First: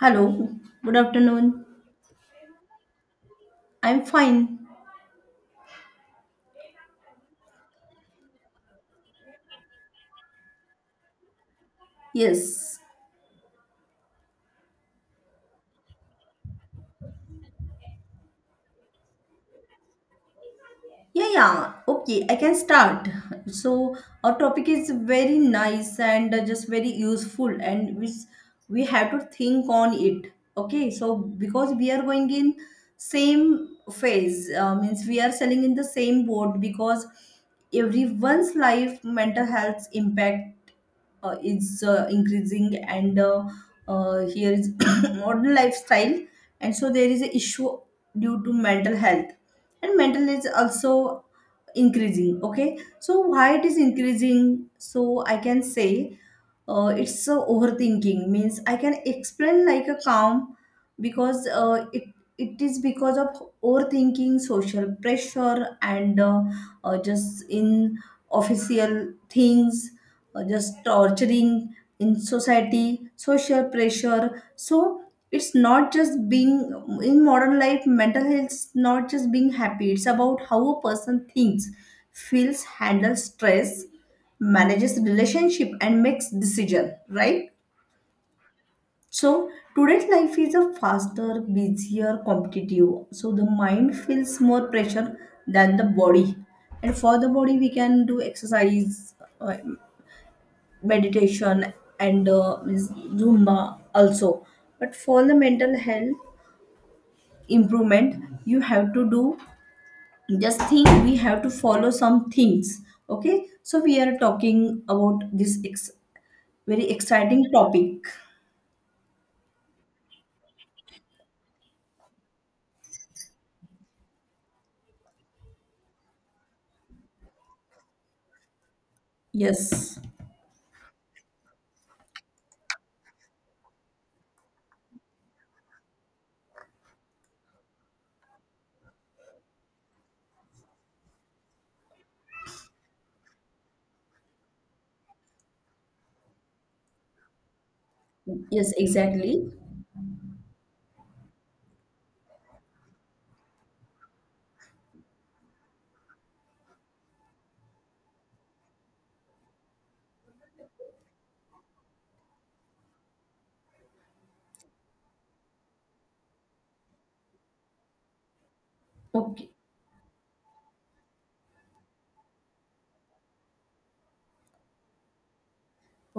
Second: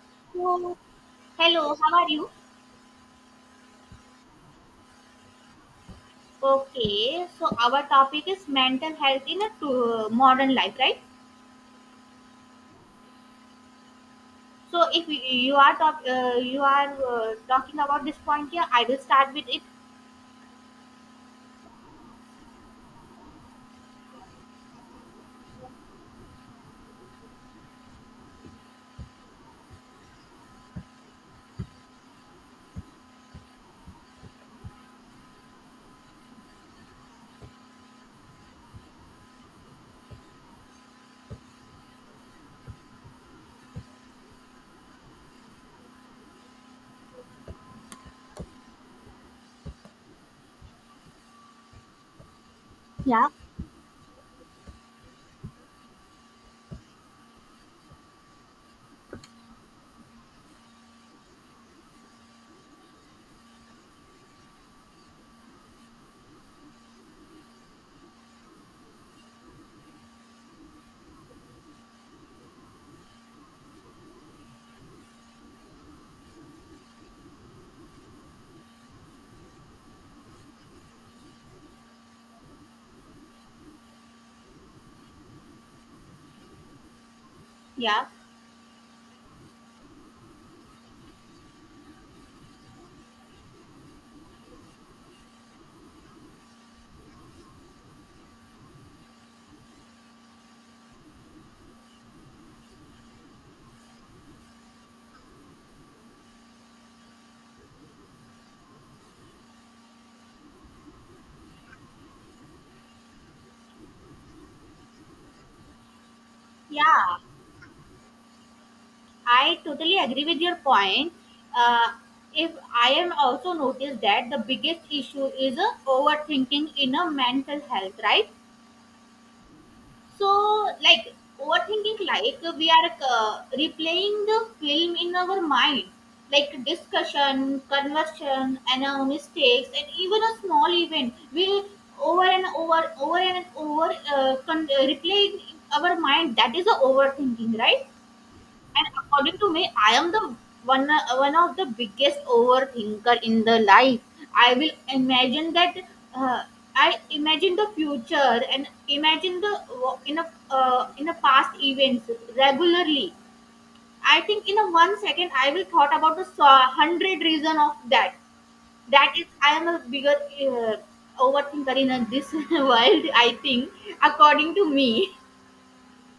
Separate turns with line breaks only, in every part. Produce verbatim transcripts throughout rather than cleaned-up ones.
Hello,
So,
good afternoon.
hello, how are you?
I'm fine.
Okay, so our topic is mental health in a to, modern life, right?
Yes.
So, if you you are talk, uh, you are uh, talking about this point here, I will start with it.
Yeah, yeah. Okay, I can start. So our topic is very nice and uh, just very useful, and we we have to think on it. Okay, so because we are going in same phase, uh, means we are selling in the same boat because everyone's life, mental health impact uh, is uh, increasing, and uh, uh, here is modern lifestyle, and so there is an issue due to mental health and mental is also increasing. Okay, so
Yeah.
why it is increasing? So I can say uh, it's uh, overthinking means I can explain like a calm, because uh, it it is because of overthinking, social pressure, and uh, uh, just in official things uh, just torturing in society, social pressure. So it's not just being in modern life, mental health is not just being happy, it's about how a person thinks, feels, handles stress, manages relationship, and makes decision, right?
Yeah,
So today's life is a faster, busier, competitive, so the mind feels more pressure than the body. And for the body we can do exercise, uh, meditation, and uh, means zumba also. But for the mental health improvement, you have to do just think, we have to follow some things. Okay, so we are talking about this ex- very
yeah,
exciting topic.
I totally agree with your point. Uh, if I am also noticed that the biggest issue is uh, overthinking in a mental health, right?
Yes,
So, like overthinking, like we are uh, replaying the film in our mind, like discussion, conversion, and our mistakes, and even a small event. We'll over and over, over and over, uh, con- uh, replay in our mind. That is a overthinking, right?
yes,
And
exactly.
according to me, I am the one uh, one of the biggest overthinker in the life. I will imagine that uh, I imagine the future and imagine the uh, in a uh, in a past events regularly. I think in a one second I will thought about the so- hundred reason of that. That is,
Okay.
I am a bigger uh, overthinker in uh, this world. I think according to me.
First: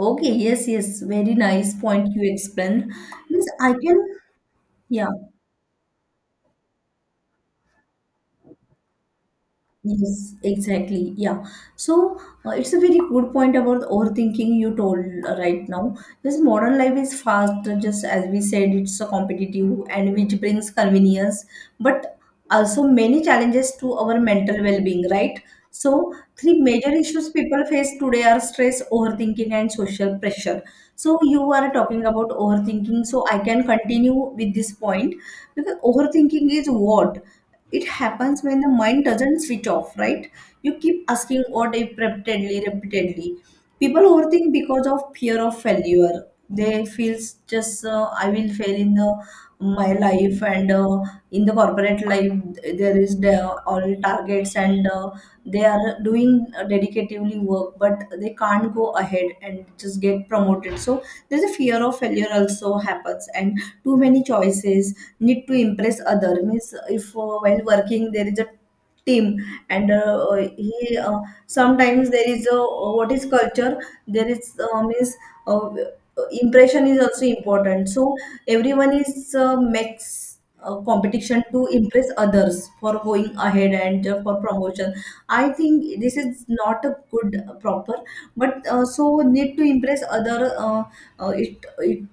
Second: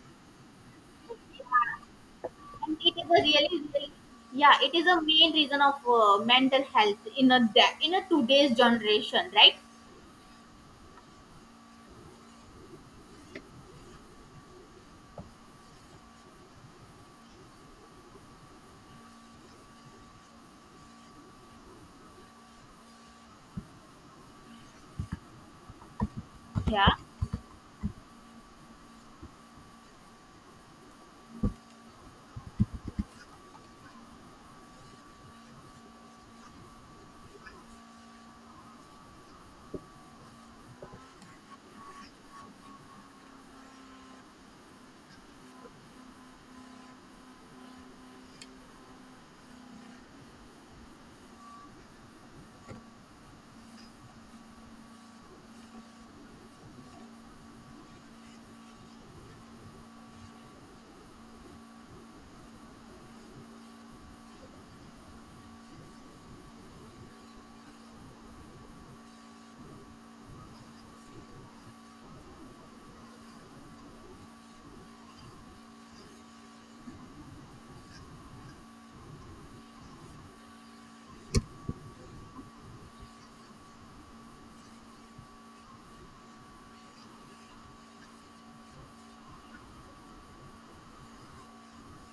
Okay, yes, yes, very nice point you
And
explained.
it is a
Means
really,
I
really.
can.
Yeah. It is a
Yeah.
main reason of uh, mental health in a de- in a today's generation, right?
Yes, exactly. Yeah. So uh, it's a very good point about overthinking you told uh, right now. This modern life is fast, uh, just as we said, it's a competitive and which brings convenience, but also many challenges to our mental well-being, right? So three
Yeah,
major issues people face today are stress, overthinking, and social pressure. So you are talking about overthinking, so I can continue with this point, because overthinking is what? It happens when the mind doesn't switch off, right? You keep asking what if, repeatedly, repeatedly. People overthink because of fear of failure. They feel just uh, I will fail in the, my life, and uh, in the corporate life there is the, all targets, and uh, they are doing uh, dedicatively work, but they can't go ahead and just get promoted. So there's a fear of failure also happens, and too many choices, need to impress other, means if uh, while working there is a team, and uh, he uh, sometimes there is a what is culture, there is uh, means uh, impression is also important, so everyone is uh, makes uh, competition to impress others for going ahead and uh, for promotion. I think this is not a good uh, proper, but uh, so need to impress other, uh, uh, it it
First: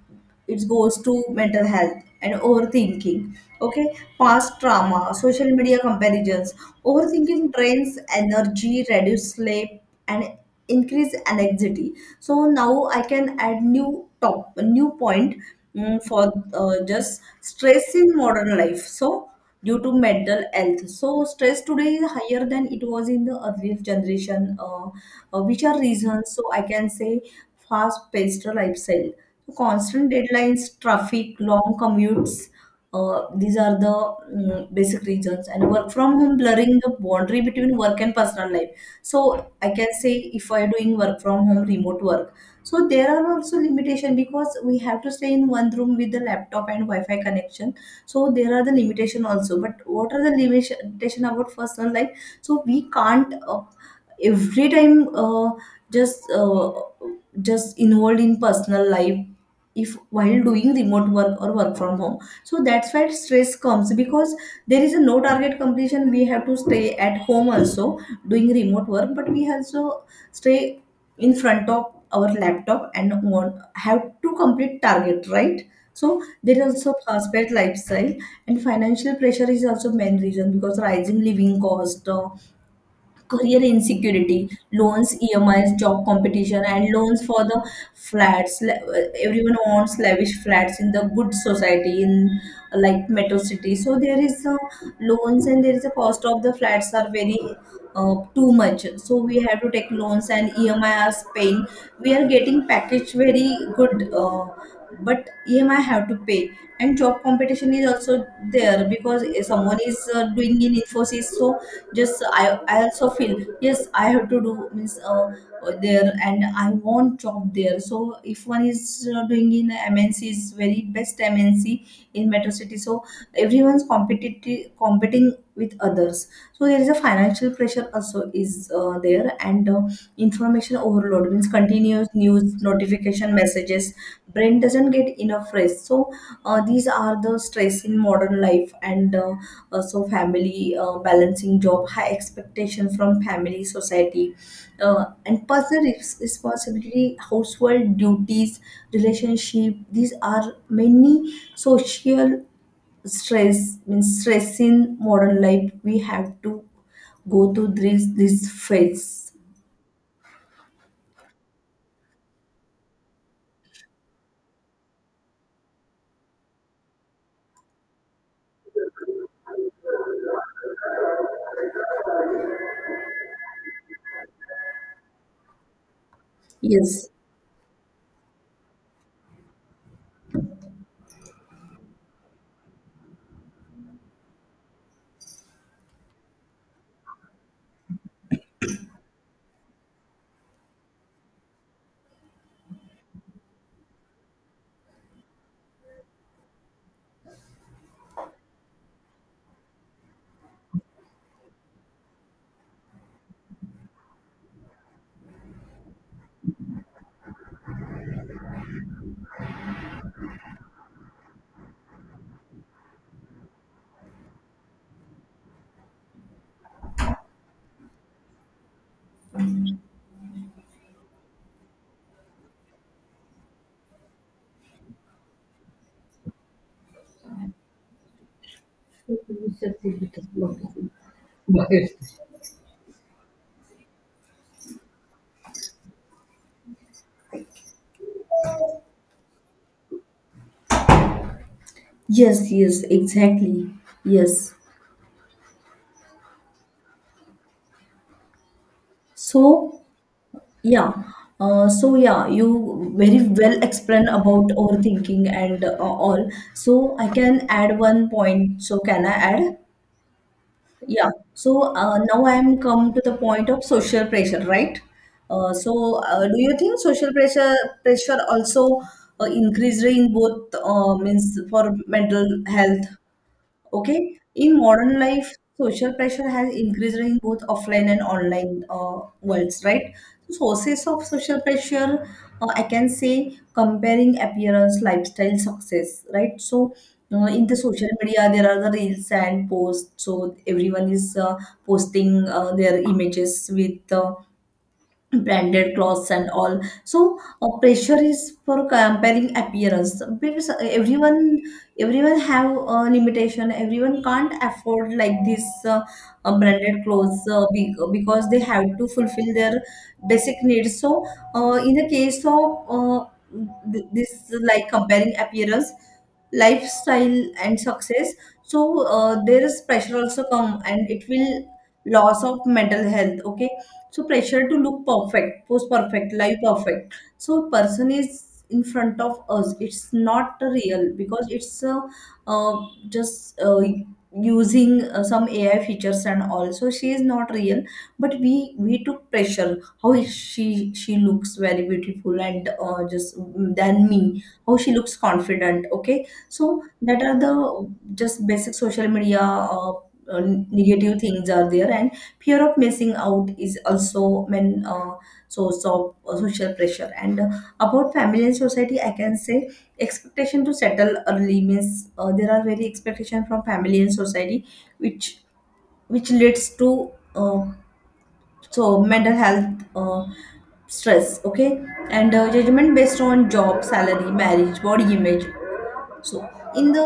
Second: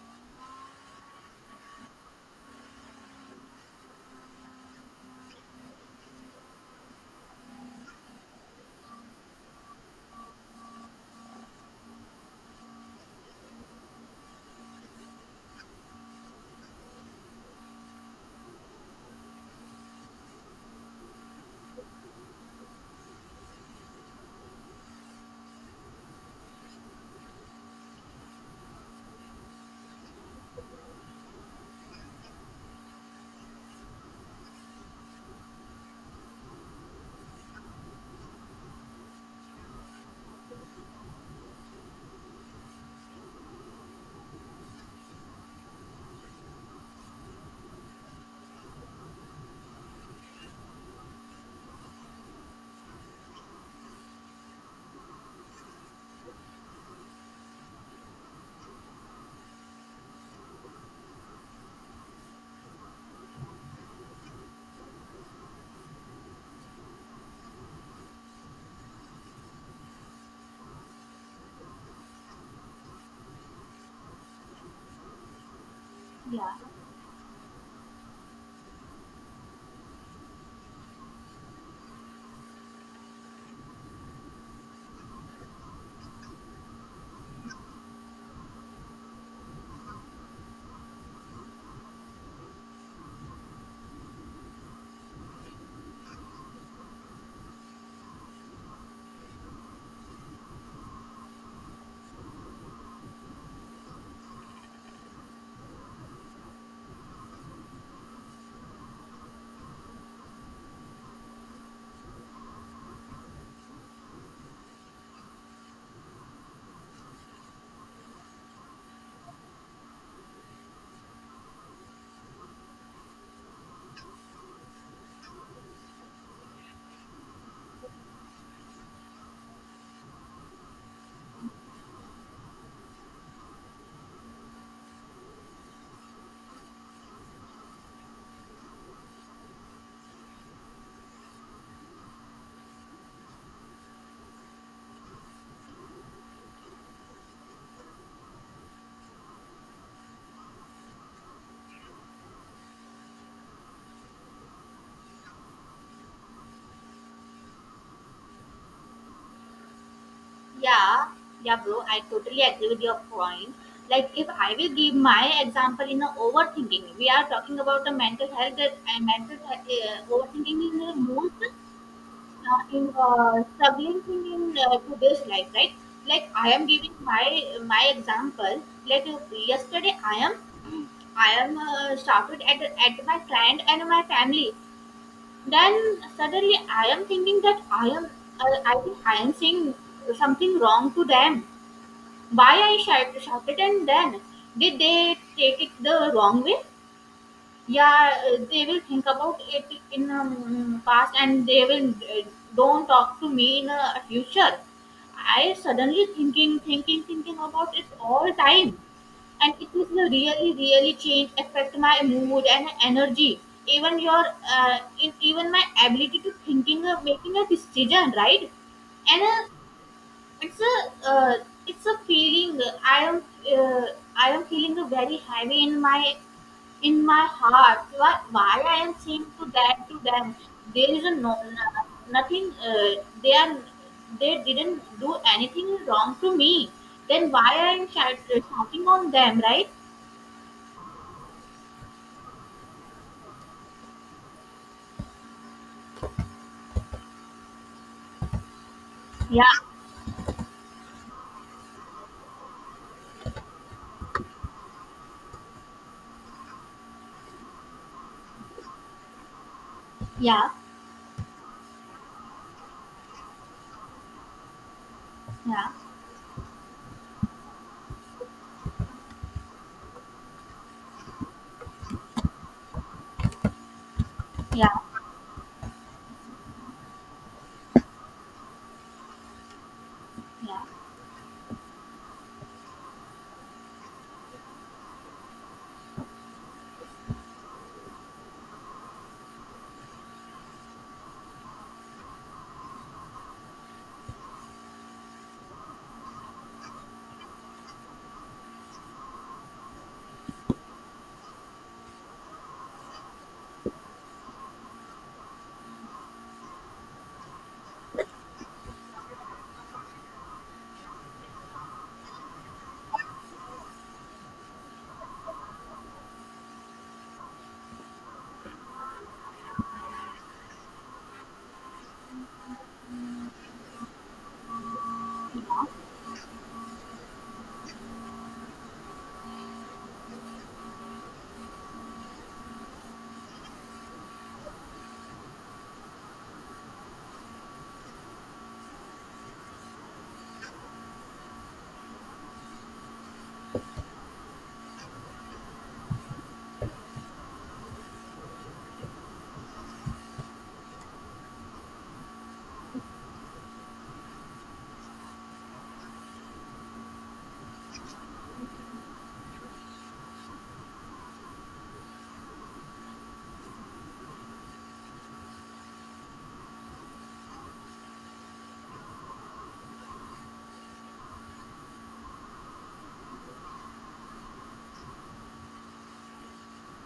it goes to mental health and overthinking. Okay, past trauma, social media comparisons, overthinking drains energy, reduce sleep, and increase anxiety. So now I can add new top new point, mm, for uh, just stress in modern life, so due to mental health. So stress today is higher than it was in the earlier generation, uh, uh, which are reasons. So I can say fast-paced lifestyle, so constant deadlines, traffic, long commutes. Uh, these are the mm, basic reasons, and work from home blurring the boundary between work and personal life. So I can say if I are doing work from home, remote work, so there are also limitation, because we have to stay in one room with the laptop and wi-fi connection. So there are the limitation also, but what are the limitation about personal life? So we can't uh, every time uh, just uh, just involved in personal life if while doing remote work or work from home. So that's where stress comes, because there is a no target completion, we have to stay at home also doing remote work, but we also stay in front of our laptop and want, have to complete target, right? So
yeah,
there is also fast-paced lifestyle. And financial pressure is also main reason, because rising living cost, uh, career insecurity, loans, E M Is, job competition, and loans for the flats. Le- uh, Everyone wants lavish flats in the good society in like metro city. So there is a loans, and there is a cost of the flats are very uh, too much. So we have to take loans and E M I are paying. We are getting package very good. Uh, but E M I have to pay, and job competition is also there, because someone is uh, doing in Infosys, so just I, I also feel yes I have to do, means uh, there, and I want job there. So if one is uh, doing in M N C is very best M N C in metro city, so everyone's competitive, competing with others. So there is a financial pressure also is uh, there. And uh, information overload means continuous news, notification, messages, brain doesn't get enough rest. So uh, these are the stress in modern life. And uh, uh, so family, uh, balancing job, high expectation from family, society, uh, and personal res- responsibility, household duties, relationship, these are many social stress, means stress in modern life we have to go through this this phase.
yeah, yeah, bro, I totally agree with your point. Like if I will give my example in a overthinking, we are talking about the mental health that uh, mental he- uh, overthinking is the most uh, in, uh, struggling thing in uh, today's life, right? Like I am giving
Yes,
my my example. Like uh, yesterday, i am I am uh, shouted at, at my client and my family. Then suddenly I am thinking that I am, uh, I think I am saying something wrong to them. Why I shout, shouted, and then did they take it the wrong way? Yeah, uh, they will think about it in um, past, and they will uh, don't talk to me in uh, future. I suddenly thinking, thinking, thinking about it all time, and it will really, really change affect my mood and energy, even your, uh, in, even my ability to thinking of making a decision, right? And uh, it's a uh, it's a feeling. I am uh, i am feeling a very heavy in my in my heart. Why, why I am saying to that to them? There is a no, no- nothing, uh, they are they didn't do anything wrong to me. Then why I am shout- shouting on them, right?
yes, yes, exactly. Yes.
Yeah,
So, yeah, uh, so yeah, you very well explain about overthinking and uh, all. So I can add one point. So can I add?
yeah,
Yeah. So uh, now I am come to the point of social pressure, right? Uh,
yeah,
so uh, do you think social pressure pressure also uh, increased in both uh, means for mental health? Okay, in
yeah,
modern life, social pressure has increased in both offline and online uh, worlds, right? So
yeah,
sources of social pressure, uh, I can say comparing appearance, lifestyle, success, right? So uh, in the social media, there are the reels and posts. So everyone is uh, posting uh, their images with uh, branded clothes and all. So uh, pressure is for comparing appearance, because everyone everyone have a limitation, everyone can't afford like this uh, uh, branded clothes, uh, be- because they have to fulfill their basic needs. So uh, in the case of uh, th- this like comparing appearance, lifestyle and success, so uh, there is pressure also come, and it will loss of mental health. Okay, so pressure to look perfect,
yeah.
post perfect, live perfect, so person is in front of us, it's not real, because it's uh, uh, just uh, using uh, some ai features and all, so she is not real. But we we took pressure, how is she she looks very beautiful and uh, just mm, than me, how she looks confident. Okay, so that are the just basic social media uh, uh, negative things are there. And fear of missing out is also main uh, source of uh, social pressure. And uh, about family and society I can say expectation to settle early, means uh, there are very expectation from family and society, which which leads to uh, so mental health uh, stress. Okay, and uh, judgment based on job, salary, marriage, body image. So in the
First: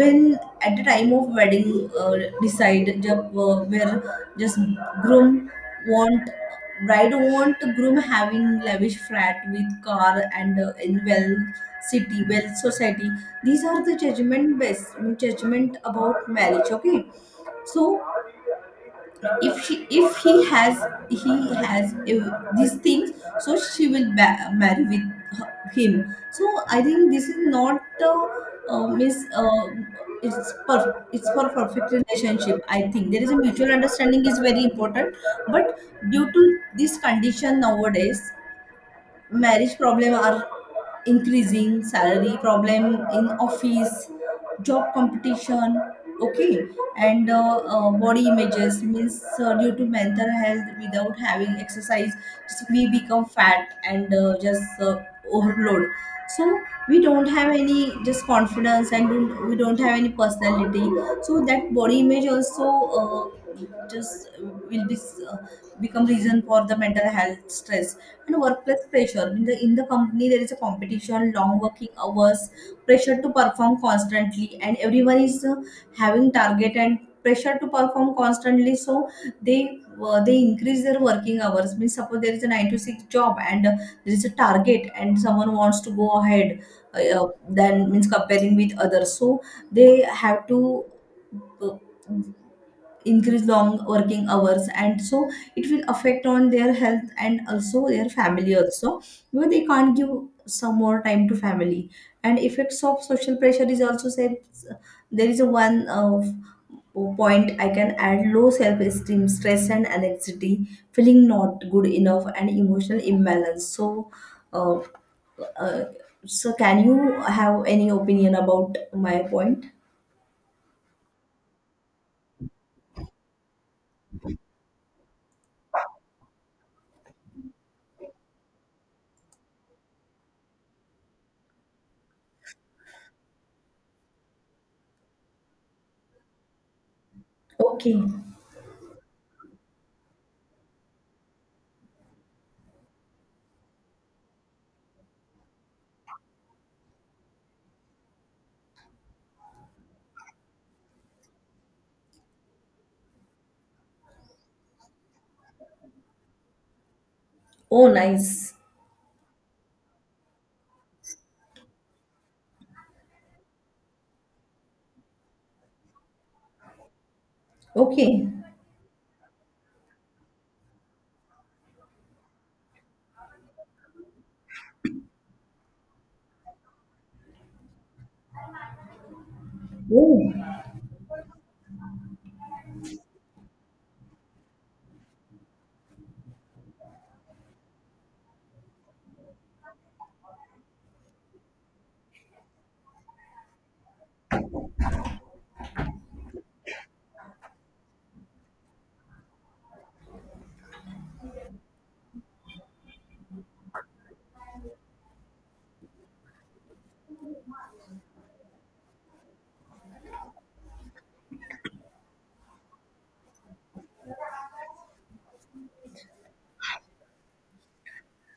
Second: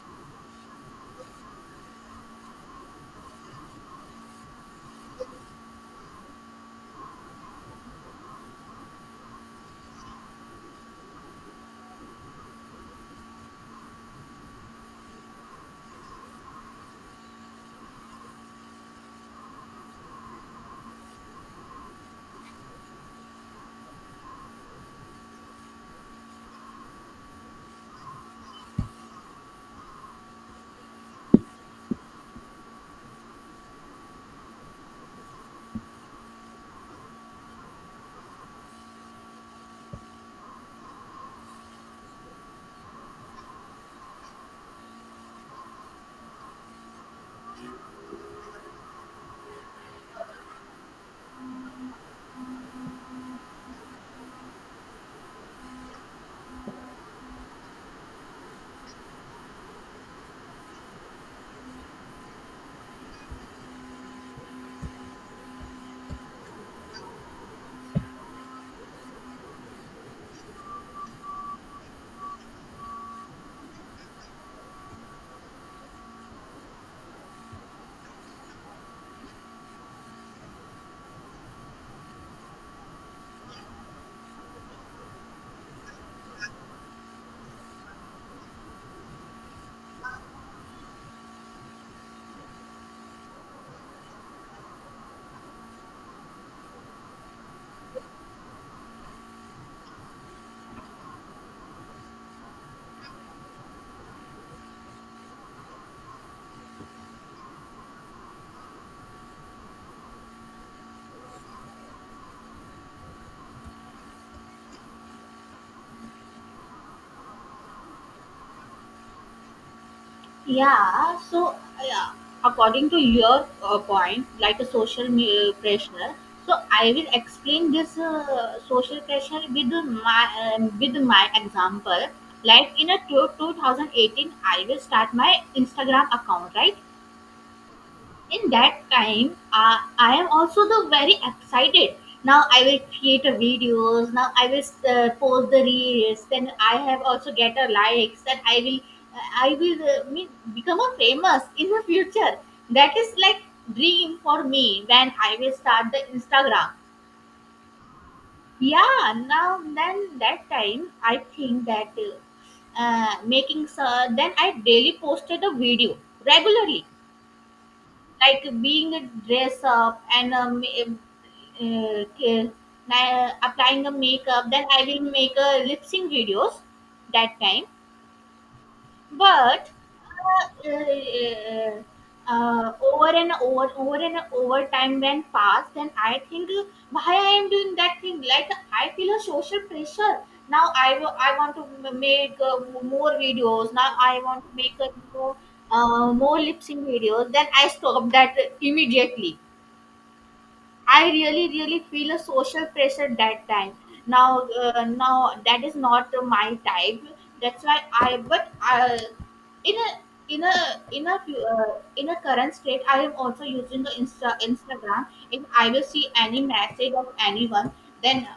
when at the time of wedding, uh, decide जब uh, where just groom want, bride want groom having lavish flat with car, and uh, in well city, well society, these are the judgment based, judgment about marriage. Okay, so if he if he has, he has uh, these things, so she will ba- marry with her, him. So I think this is not uh, uh, miss uh, it's per it's for perfect relationship. I think there is a mutual understanding is very important. But due to this condition nowadays, marriage problem are increasing, salary problem, in office job competition. Okay, and uh, uh, body images means uh, due to mental health, without having exercise just we become fat and uh, just uh, overload. So we don't have any just confidence, and don't, we don't have any personality. So that body image also uh, just will be uh, become reason for the mental health stress. And workplace pressure, in the in the company there is a competition, long working hours, pressure to perform constantly, and everyone is uh, having target and pressure to perform constantly. So they uh, they increase their working hours, means suppose there is a nine to six job, and uh, there is a target and someone wants to go ahead uh, than, means comparing with others. So they have to uh, increase long working hours. And so it will affect on their health and also their family also, because they can't give some more time to family. And effects of social pressure is also said, there is a one of point I can add, low self-esteem, stress and anxiety, feeling not good enough, and emotional imbalance. So uh, uh, so can you have any opinion about my point?
Yeah. So, yeah, according to your uh, point, like a social me- uh, pressure. So I will explain this uh, social pressure with my uh, with my example. Like in a two, two thousand eighteen, I will start my Instagram account, right?
Okay.
In that time, uh, I am also the very excited. Now I will create a videos. Now I will uh, post the reels. Then I have also get a likes that i will uh, i will uh, mean, become a famous in the future. That is like dream for me when I will start the Instagram.
Oh, nice.
Yeah, now then that time I think that uh, uh, making so. Then I daily posted a video regularly,
Okay.
like being a dress up, and um, uh, k- applying a makeup. Then I will make a lip sync videos that time. But
Oh,
uh, uh, uh, over and over, over and over, time went past, and I think, uh, why I am doing that thing? Like I feel a social pressure. Now i wa- I want to m- make uh, more videos. Now I want to make uh, more, uh, more lip sync videos. Then I stop that immediately. I really, really feel a social pressure that time. Now, uh, now, that is not my type. That's why I. But uh, in a in a in a fu- uh, in a current state, I am also using the Insta, Instagram. If I will see any message of anyone, then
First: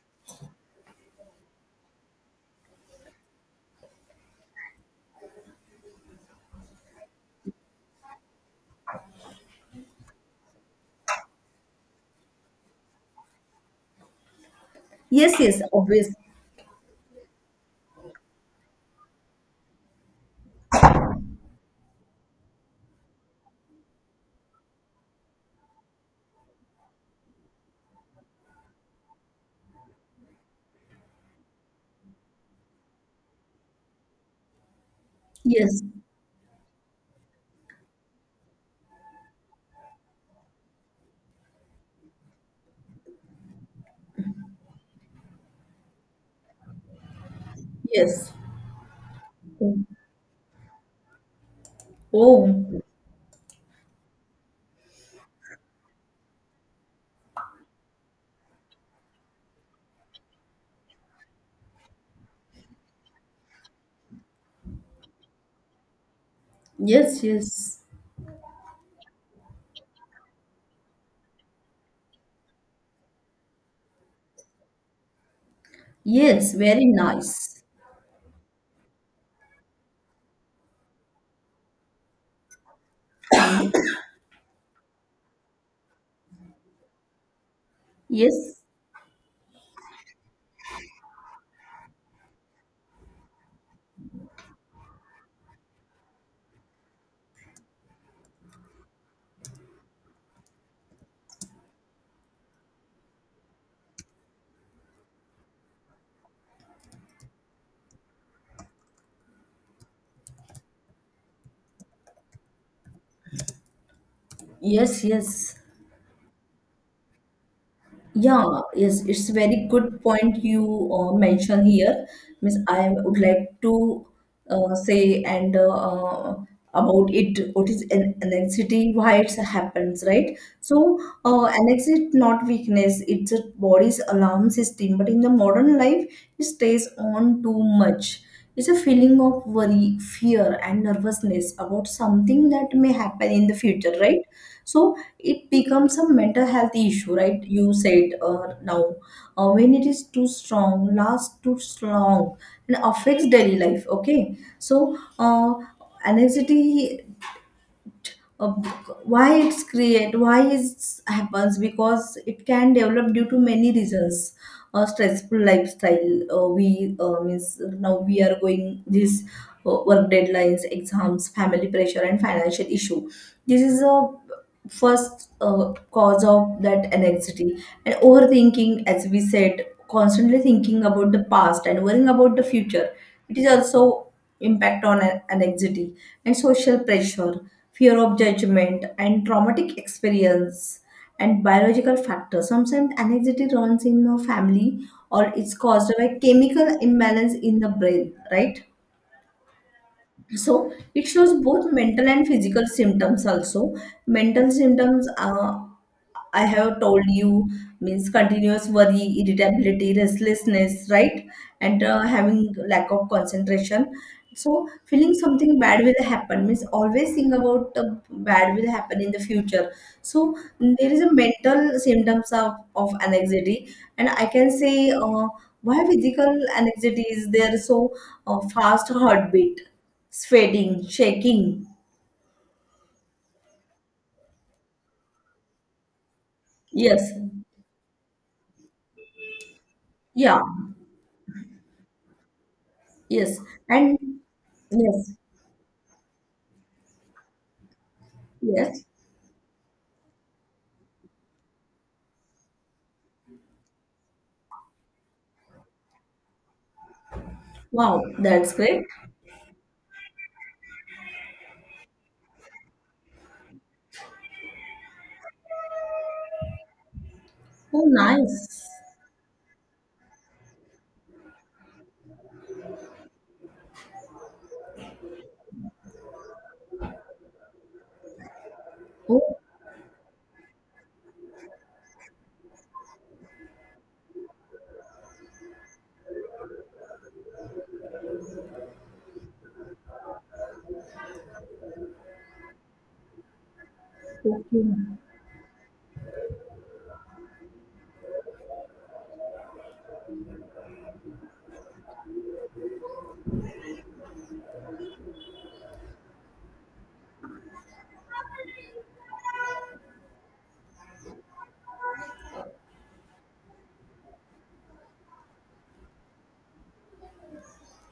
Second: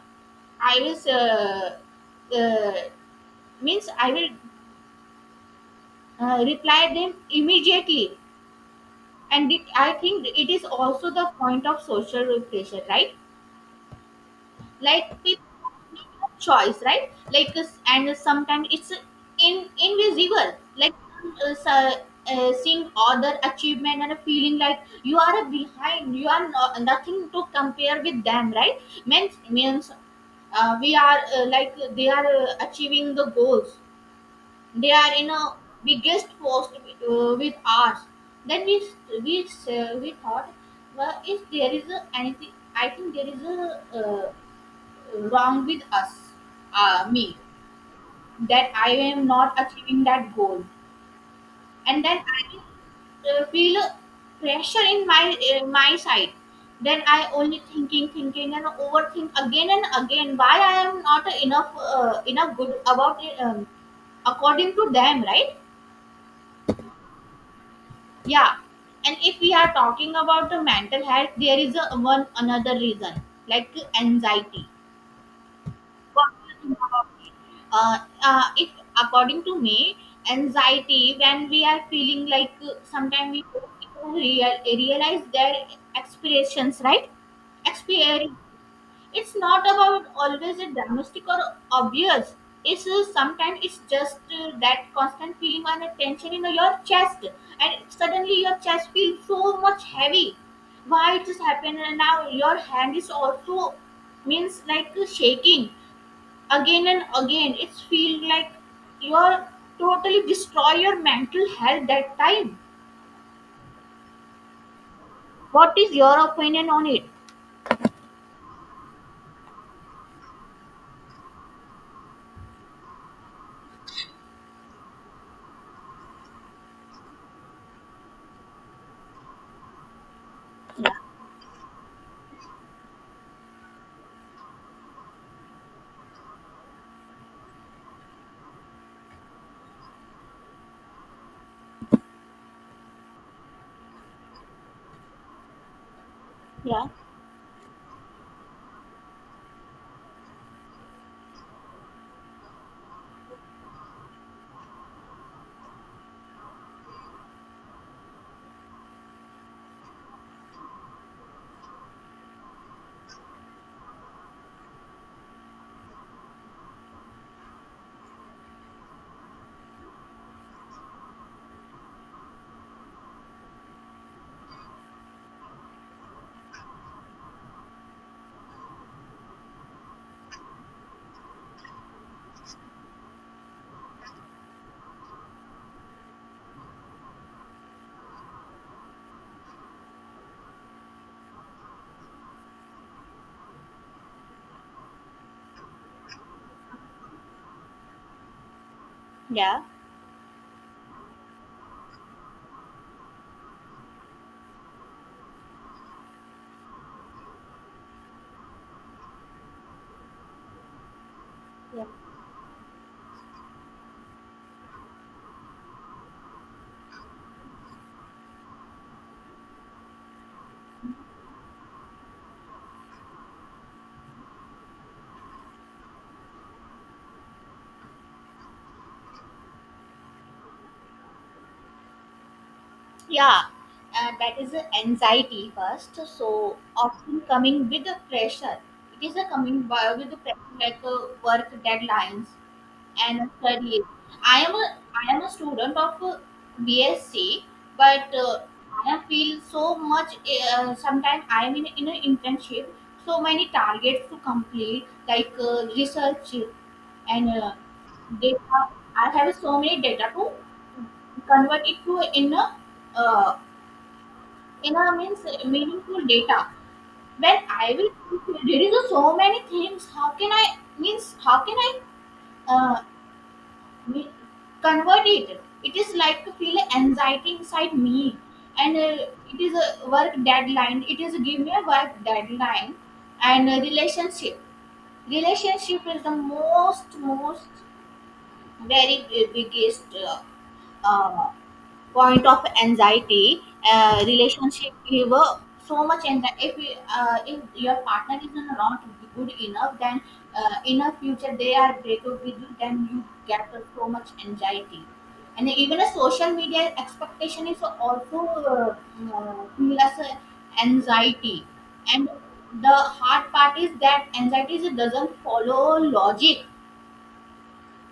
I will uh, uh, means I will uh, reply them immediately. And it, I think it is also the point of social pressure, right? Like
yes, yes,
people
obvious.
make a choice, right? Like, uh, and sometimes it's uh, in invisible, like uh, so- uh, seeing other achievement, and a feeling like you are a behind, you are, no, nothing to compare with them, right? Means, means uh, we are uh, like they are uh, achieving the goals. They are in a
Yes,
biggest post uh, with ours. Then we we uh, we thought, well, if there is a anything, I think there is a uh, wrong with us, uh, me,
yes.
that I am not
Oh.
achieving that goal, and then I will
Oh.
uh, feel pressure in my uh, my side. Then I only thinking, thinking, and overthink again and again, why I am not enough uh, enough good about it, um, according to them, right?
Yes, yes.
Yeah. And if we are talking about the mental health, there is a one another reason, like anxiety. What
Yes,
do.
very nice.
Uh, uh, if according to me, anxiety, when we are feeling like uh, sometimes we don't even real, realize their expressions, right? Experience.
Yes,
It's not about always a domestic or obvious. It's uh, sometimes it's just uh, that constant feeling and tension in your chest, and suddenly your chest feels so much heavy. Why it is happening now? Your hand is also, means like, uh, shaking again and again. It's feel like you're totally destroy your mental health that time.
yes, yes.
What is your opinion on it?
Yeah, yes, it's a very good point you uh, mentioned here. Miss, I would like to uh, say and uh, uh, about it. What is an anxiety? Why it happens, right? So, uh, anxiety is not weakness. It's a body's alarm system. But in the modern life, it stays on too much. It's a feeling of worry, fear, and nervousness about something that may happen in the future, right? So it becomes a mental health
Yeah.
issue, right? You said uh, now uh, when it is too strong, lasts too strong and affects daily life. Okay, so uh, anxiety, uh, why it's create, why it happens, because it can develop due to many reasons. uh, stressful lifestyle, uh, we uh, means now we are going this uh, work deadlines, exams, family pressure, and financial issue. This is a first uh, cause of that anxiety. And overthinking, as we said, constantly thinking about the past and worrying about the future, it is also impact on an- anxiety. And social pressure, fear of judgment, and traumatic experience, and biological factors. Sometimes anxiety runs in a family or it's caused by chemical imbalance in the brain, right?
Yeah.
So it shows both mental and physical symptoms also. Mental symptoms, uh, I have told you, means continuous worry, irritability, restlessness, right? And
Yeah.
uh, having lack of concentration. So feeling something bad will happen, means always think about the bad will happen in the future. So there is a mental symptoms of, of anxiety. And I can say, uh, why physical anxiety is there. So uh, fast heartbeat, sweating, shaking.
Yeah. Uh, that is the anxiety first, so
Yes.
often coming with the pressure. It is a coming by with the
Yeah,
pressure, like uh, work deadlines and
yes.
studies.
And
I am a
yes,
I am a student of uh, BSc, but uh,
yes.
I feel so much. Uh, Sometimes I am in in an internship, so many targets to complete, like uh, research and uh,
Wow,
data.
that's great.
I have so many data to convert it to in a uh, in a means meaningful data. When I
Oh,
will,
nice.
there is a so many things. How can I means? How can I? uh, Me, convert it it is like to feel anxiety inside me. And uh,
Oh.
it is a work deadline, it is give me a work deadline. And a relationship relationship is the most most very uh, biggest uh, uh, point of anxiety. Uh, relationship
Okay.
give uh, so much, and if you- uh, if your partner is not good enough, then uh, in a future they are break up with you, then you get so much anxiety. And even a social media expectation is also uh, uh, feel as a anxiety. And the hard part is that anxiety doesn't follow logic.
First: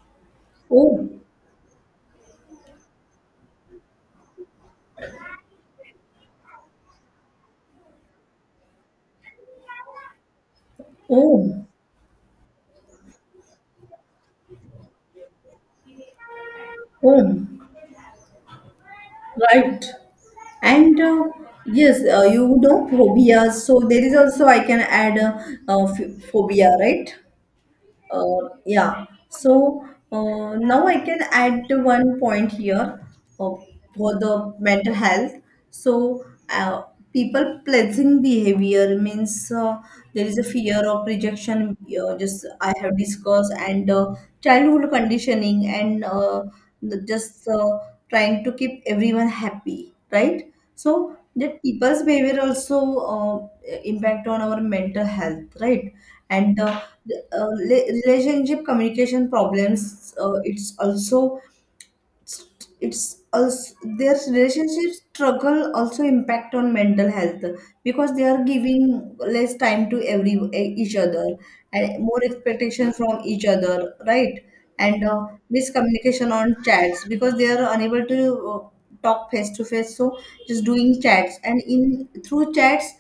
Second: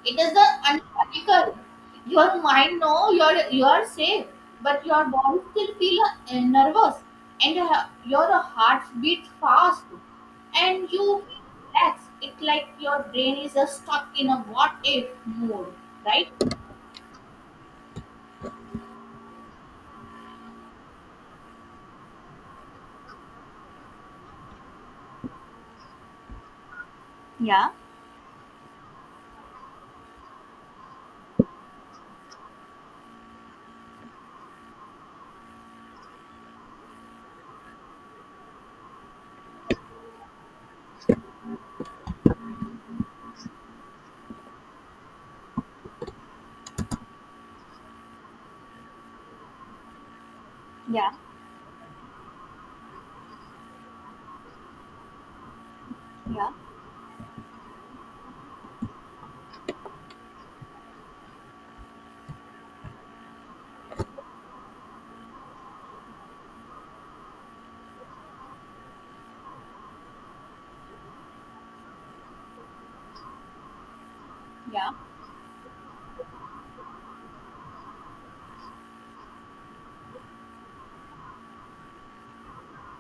It is the
Oh,
unlogical. Your mind know you are you are safe, but your body still feel uh, nervous, and your, your heart beats fast, and you relax
oh,
relaxed. It's like your brain is uh, stuck in a what if mode, right?
oh. Right. And uh, yes, uh, you know phobia. So there is also I can add a, uh uh, ph phobia, right?
Yeah,
Uh, yeah. So uh, now I can add one point here uh, for the mental health. So uh, people pleasing behavior, means uh, there is a fear of rejection. Uh, just I have discussed. And uh, childhood conditioning and uh, the- just uh, trying to keep everyone happy, right?
yeah,
So that people's behavior also uh, impact on our mental health, right?
yeah,
And uh, the, uh, le- relationship communication problems, uh, it's also, it's also, their relationship struggle also impact on mental health, because they are giving less time to every e, each other and more expectation from each other, right?
yeah.
And uh, miscommunication on chats, because they are unable to uh, talk face to face, so just doing chats, and in through chats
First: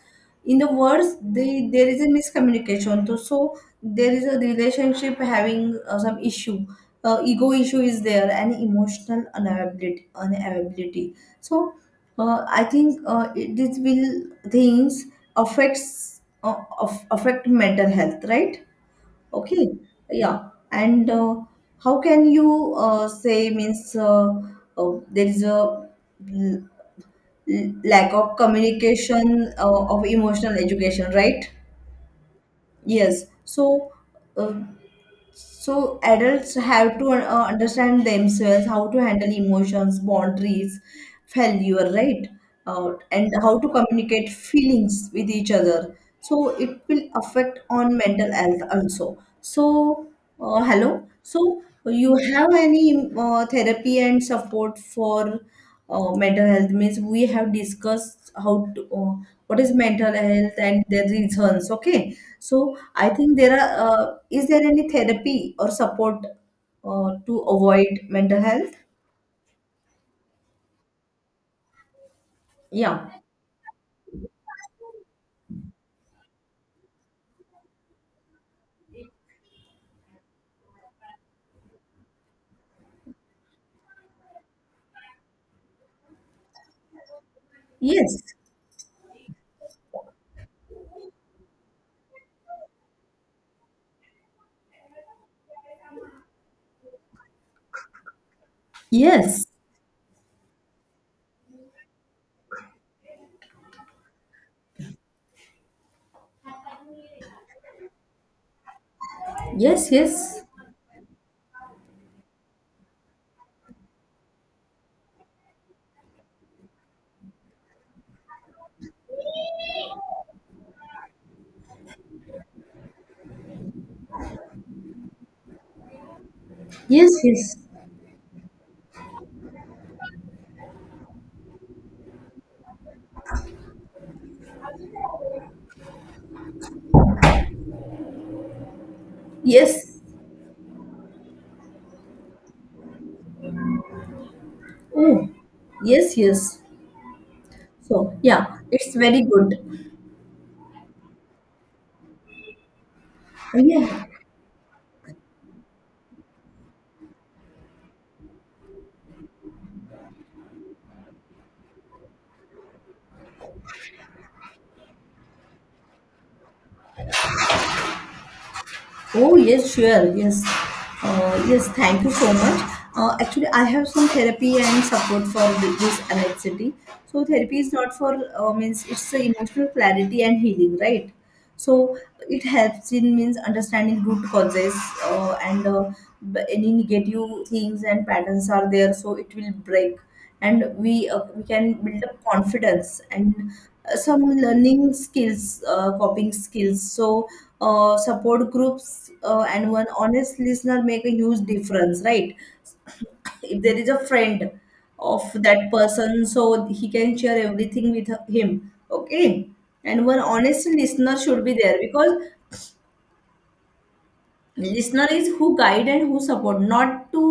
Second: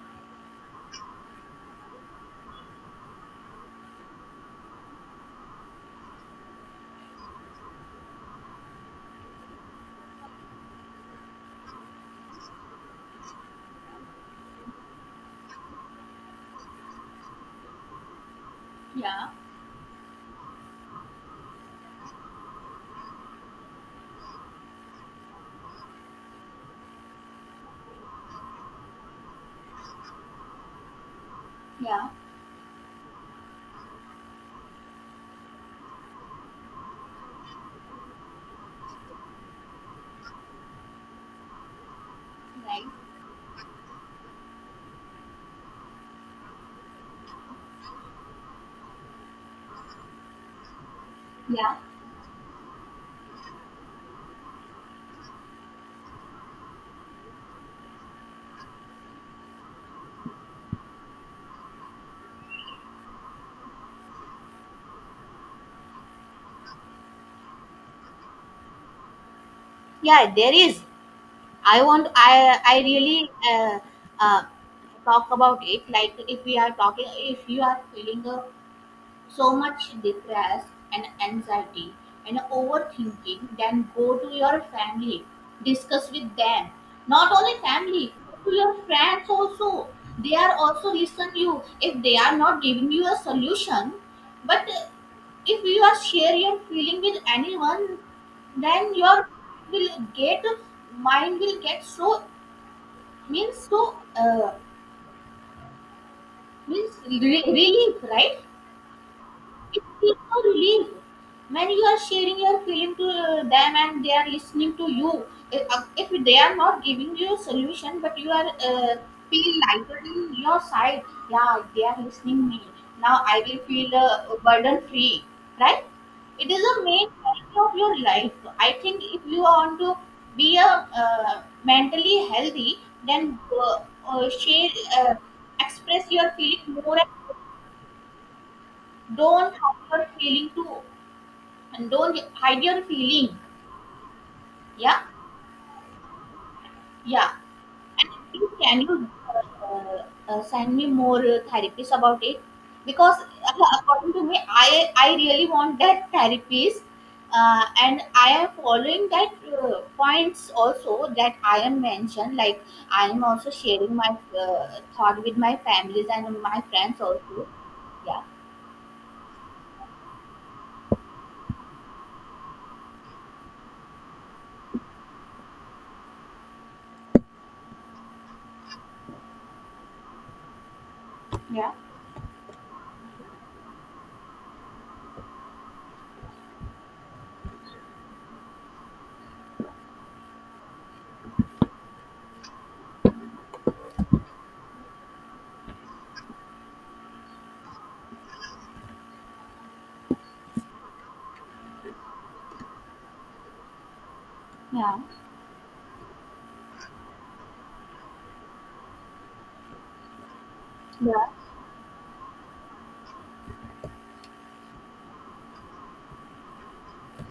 in the words they there is a miscommunication. So, so there is a relationship having uh, some issue, uh, ego issue is there, and emotional unavailability unavailability. So uh, i think uh, it- this will things affects uh, of, affect mental health, right?
Yeah,
Okay. Yeah, and uh, how can you uh, say, means, uh, uh, there is a l- l- lack of communication uh, of emotional education, right?
yeah,
Yes. So uh, so adults have to uh, understand themselves how to handle emotions, boundaries, failure, right?
right.
Uh, and how to communicate feelings with each other. So it will affect on mental health also. So uh, hello. So
Yeah,
you have any um, uh, therapy and support for uh, mental health, means we have discussed how to, uh, what is mental health and the reasons. Okay, so I think there are uh, is there any therapy or support uh, to avoid mental health?
yeah. There is. I want. I I
Yeah,
really, uh, uh, talk about it. Like if we are talking, if you are feeling a so much depressed and anxiety and overthinking, then go to your family, discuss with them. Not only family,
yes,
go to your friends also. They are also listen you, if they are not giving you a solution. But uh, if you are share your feeling with anyone, then your
yes.
will get mind will get so means so uh, means re- relief, right? It
Yes,
feels so
yes,
relief when you are sharing your feeling to uh, them, and they are listening to you. Uh, If they are not giving you a solution, but you are uh, feel lighter in your side. Yeah, they are listening me. Now I will feel uh, burden free, right? It is a main
yes, yes,
quality of your life. I think if you want to be a uh, mentally healthy, then uh, uh, share, uh, express your feeling more. And more. Don't hide
yes.
your feeling to, and don't hide your feeling. Yeah.
Oh, yes, yes.
Yeah. And
So
please,
yeah,
can you
it's very good.
uh, uh, send me more uh, therapies about it? Because uh,
Yeah.
according to me, i i really want that therapies, uh, and I am following that uh, points also that I am mentioned, like I am also sharing my uh, thought with my families and my friends also. Yeah,
Oh, yes, sure. Yes. Uh, yes, thank you so much. Uh, actually, I have some therapy and support for th- this anxiety. So, therapy is not for, uh, means it's a emotional clarity and healing, right?
yeah,
So, it helps in, means, understanding root causes uh, and uh, b- any negative things and patterns are there. So, it will break, and we uh, we can build up confidence and uh, some learning skills, uh, coping skills. So uh, support groups, uh, and one honest listener make a huge difference, right? If there is a friend
yeah,
of that person, so he can share everything with him. Okay. And one honest listener
yeah,
should be there, because listener is who guide and who support, not to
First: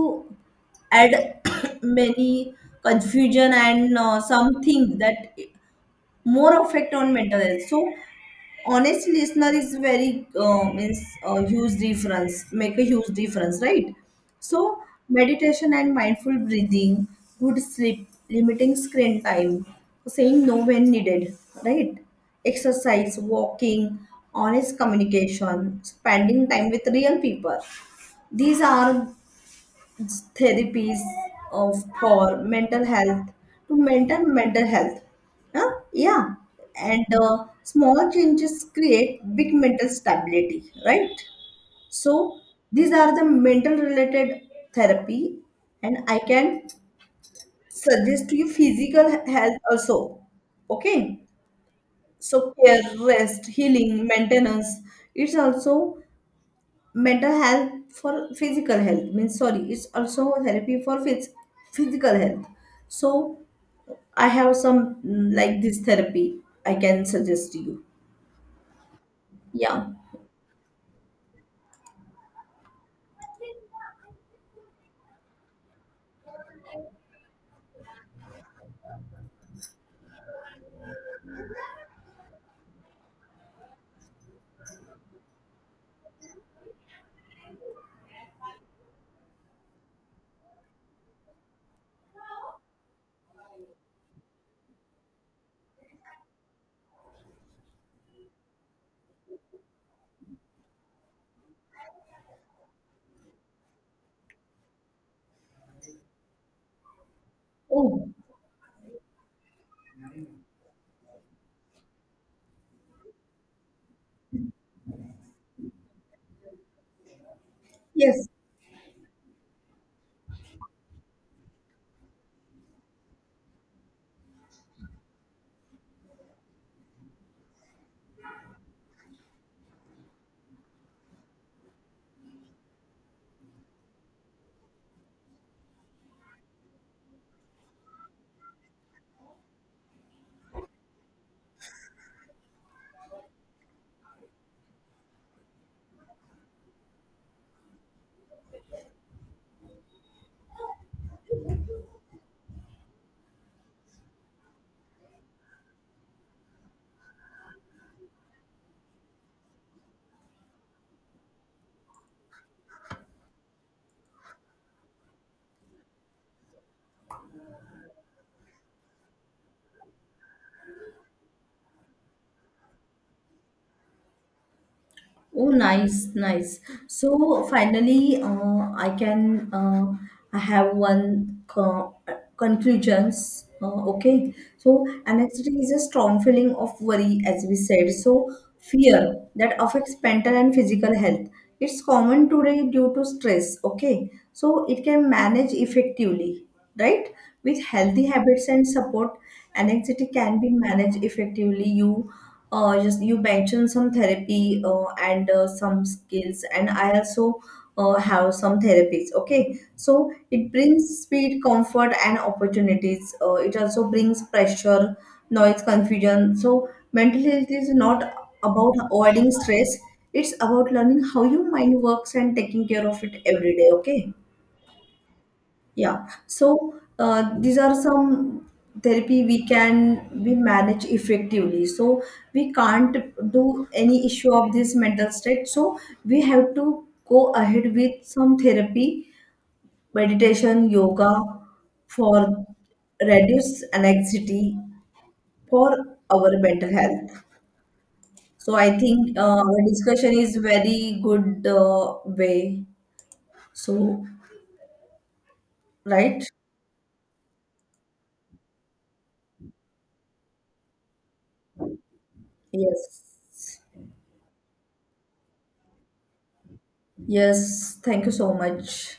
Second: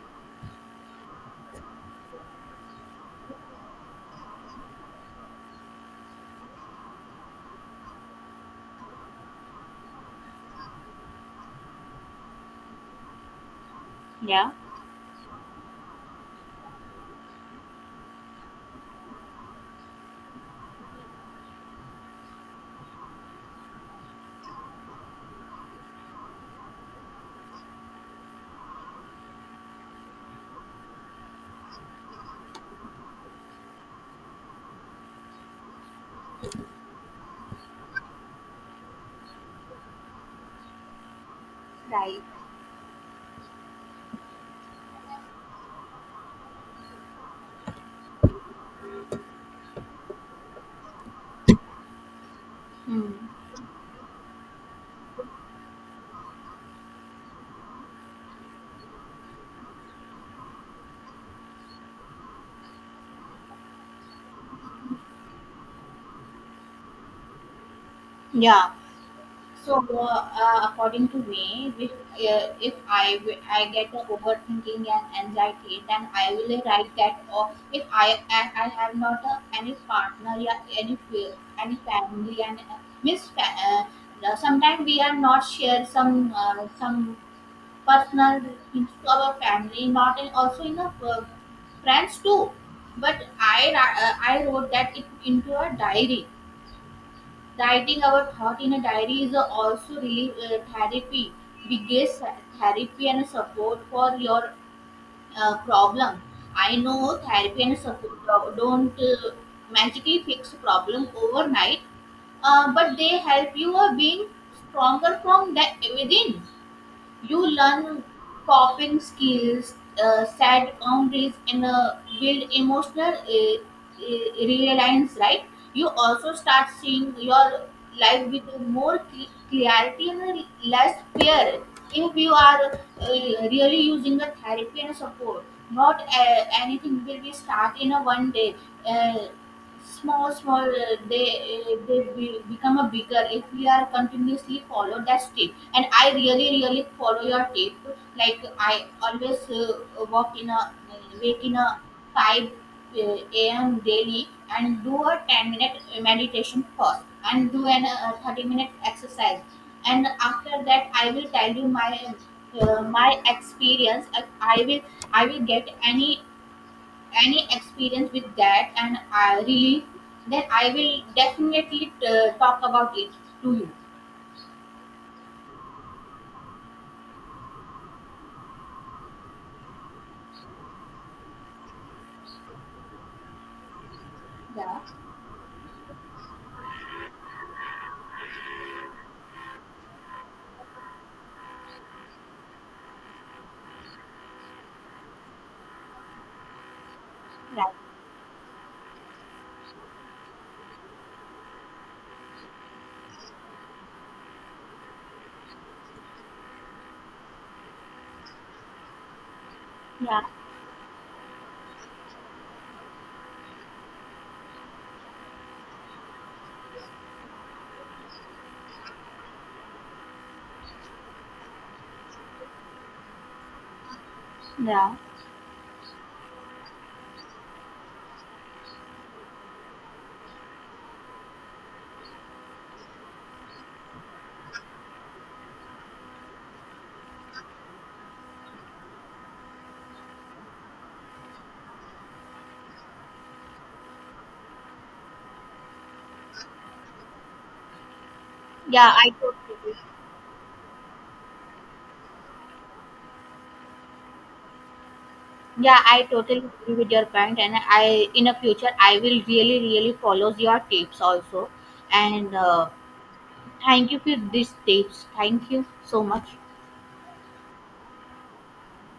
add many confusion and uh, some things that more effect on mental health. So honest listener is very uh, means a huge difference, make a huge difference, right?
yeah.
So meditation and mindful breathing, good sleep, limiting screen time, saying no when needed, right? Exercise, walking, honest communication, spending time with real people. These are therapies of for mental health, to mental mental health. Huh? Yeah. And uh, small changes create big mental stability, right?
Right.
So these are the mental related therapy. And I can suggest to you physical he- health also. Okay. So care,
Hmm.
rest, healing, maintenance, it's also mental health for physical health, means sorry, it's also therapy for phys- physical health. So I have some mm, like this therapy, I can suggest to you.
Yeah. So,
Yeah.
uh, uh, according to me, which, uh, if I wi- I get the overthinking and anxiety, then I will write that. Or if I I, I have not uh, any partner, yeah, any fa- any family, and uh, means fa- uh, uh, sometimes we are not share some uh, some personal things to our family, not in, also in a uh, friends too. But I ra- uh, I wrote that it into a diary. Writing our thought in a diary is also really uh, therapy, biggest therapy and support for your uh, problem. I know therapy and
Oh,
support do- don't uh, magically fix problem overnight, uh, but they help you uh, being stronger from the within. You learn
yes.
coping skills, uh, set boundaries, and uh, build emotional uh, uh, reliance, right? You also start seeing your life with more cl- clarity and less fear, if you are uh, really using the therapy and support. Not uh, anything will be start in a one day. Uh, Small small uh, they uh, they will become a bigger, if we are continuously follow that tip, and I really, really follow your tip. Like I always uh, walk in a wake in a 5 uh, am daily, and do a ten minute meditation first, and do an uh, thirty minute exercise, and after that I will tell you my uh, my experience. I I will i will get any any experience with that, and I really, then I will definitely uh, talk about it to you.
Oh, nice, nice. So finally, uh, I can uh, I have one co- conclusions. Uh, okay,
Yeah,
so anxiety is a strong feeling of worry, as we said. So fear that affects mental and physical health. It's common today due to stress. Okay, so it can manage effectively, right? With
right.
healthy habits and support, anxiety can be managed effectively. You uh, just you mentioned some therapy uh, and uh, some skills, and I also uh, have some therapies. Okay, so
Yeah,
it brings speed, comfort, and opportunities. Uh, it also brings pressure, noise, confusion. So mental health is not about avoiding stress, it's about learning how your mind works and taking care of it every day. Okay.
yeah,
Yeah. So uh, these are some therapy we can we manage effectively. So we can't do any issue of this mental state. So we have to go ahead with some therapy, meditation, yoga for reduce anxiety for our mental health. So I
yeah. I
think uh,
totally,
our
agree.
discussion is very good uh, way. So,
Yeah, I
right?
totally agree with your point, and I in the future I will really, really follow your tips also. And uh,
Yes.
thank you for these tips. Thank you so much.
Yes, thank you so much.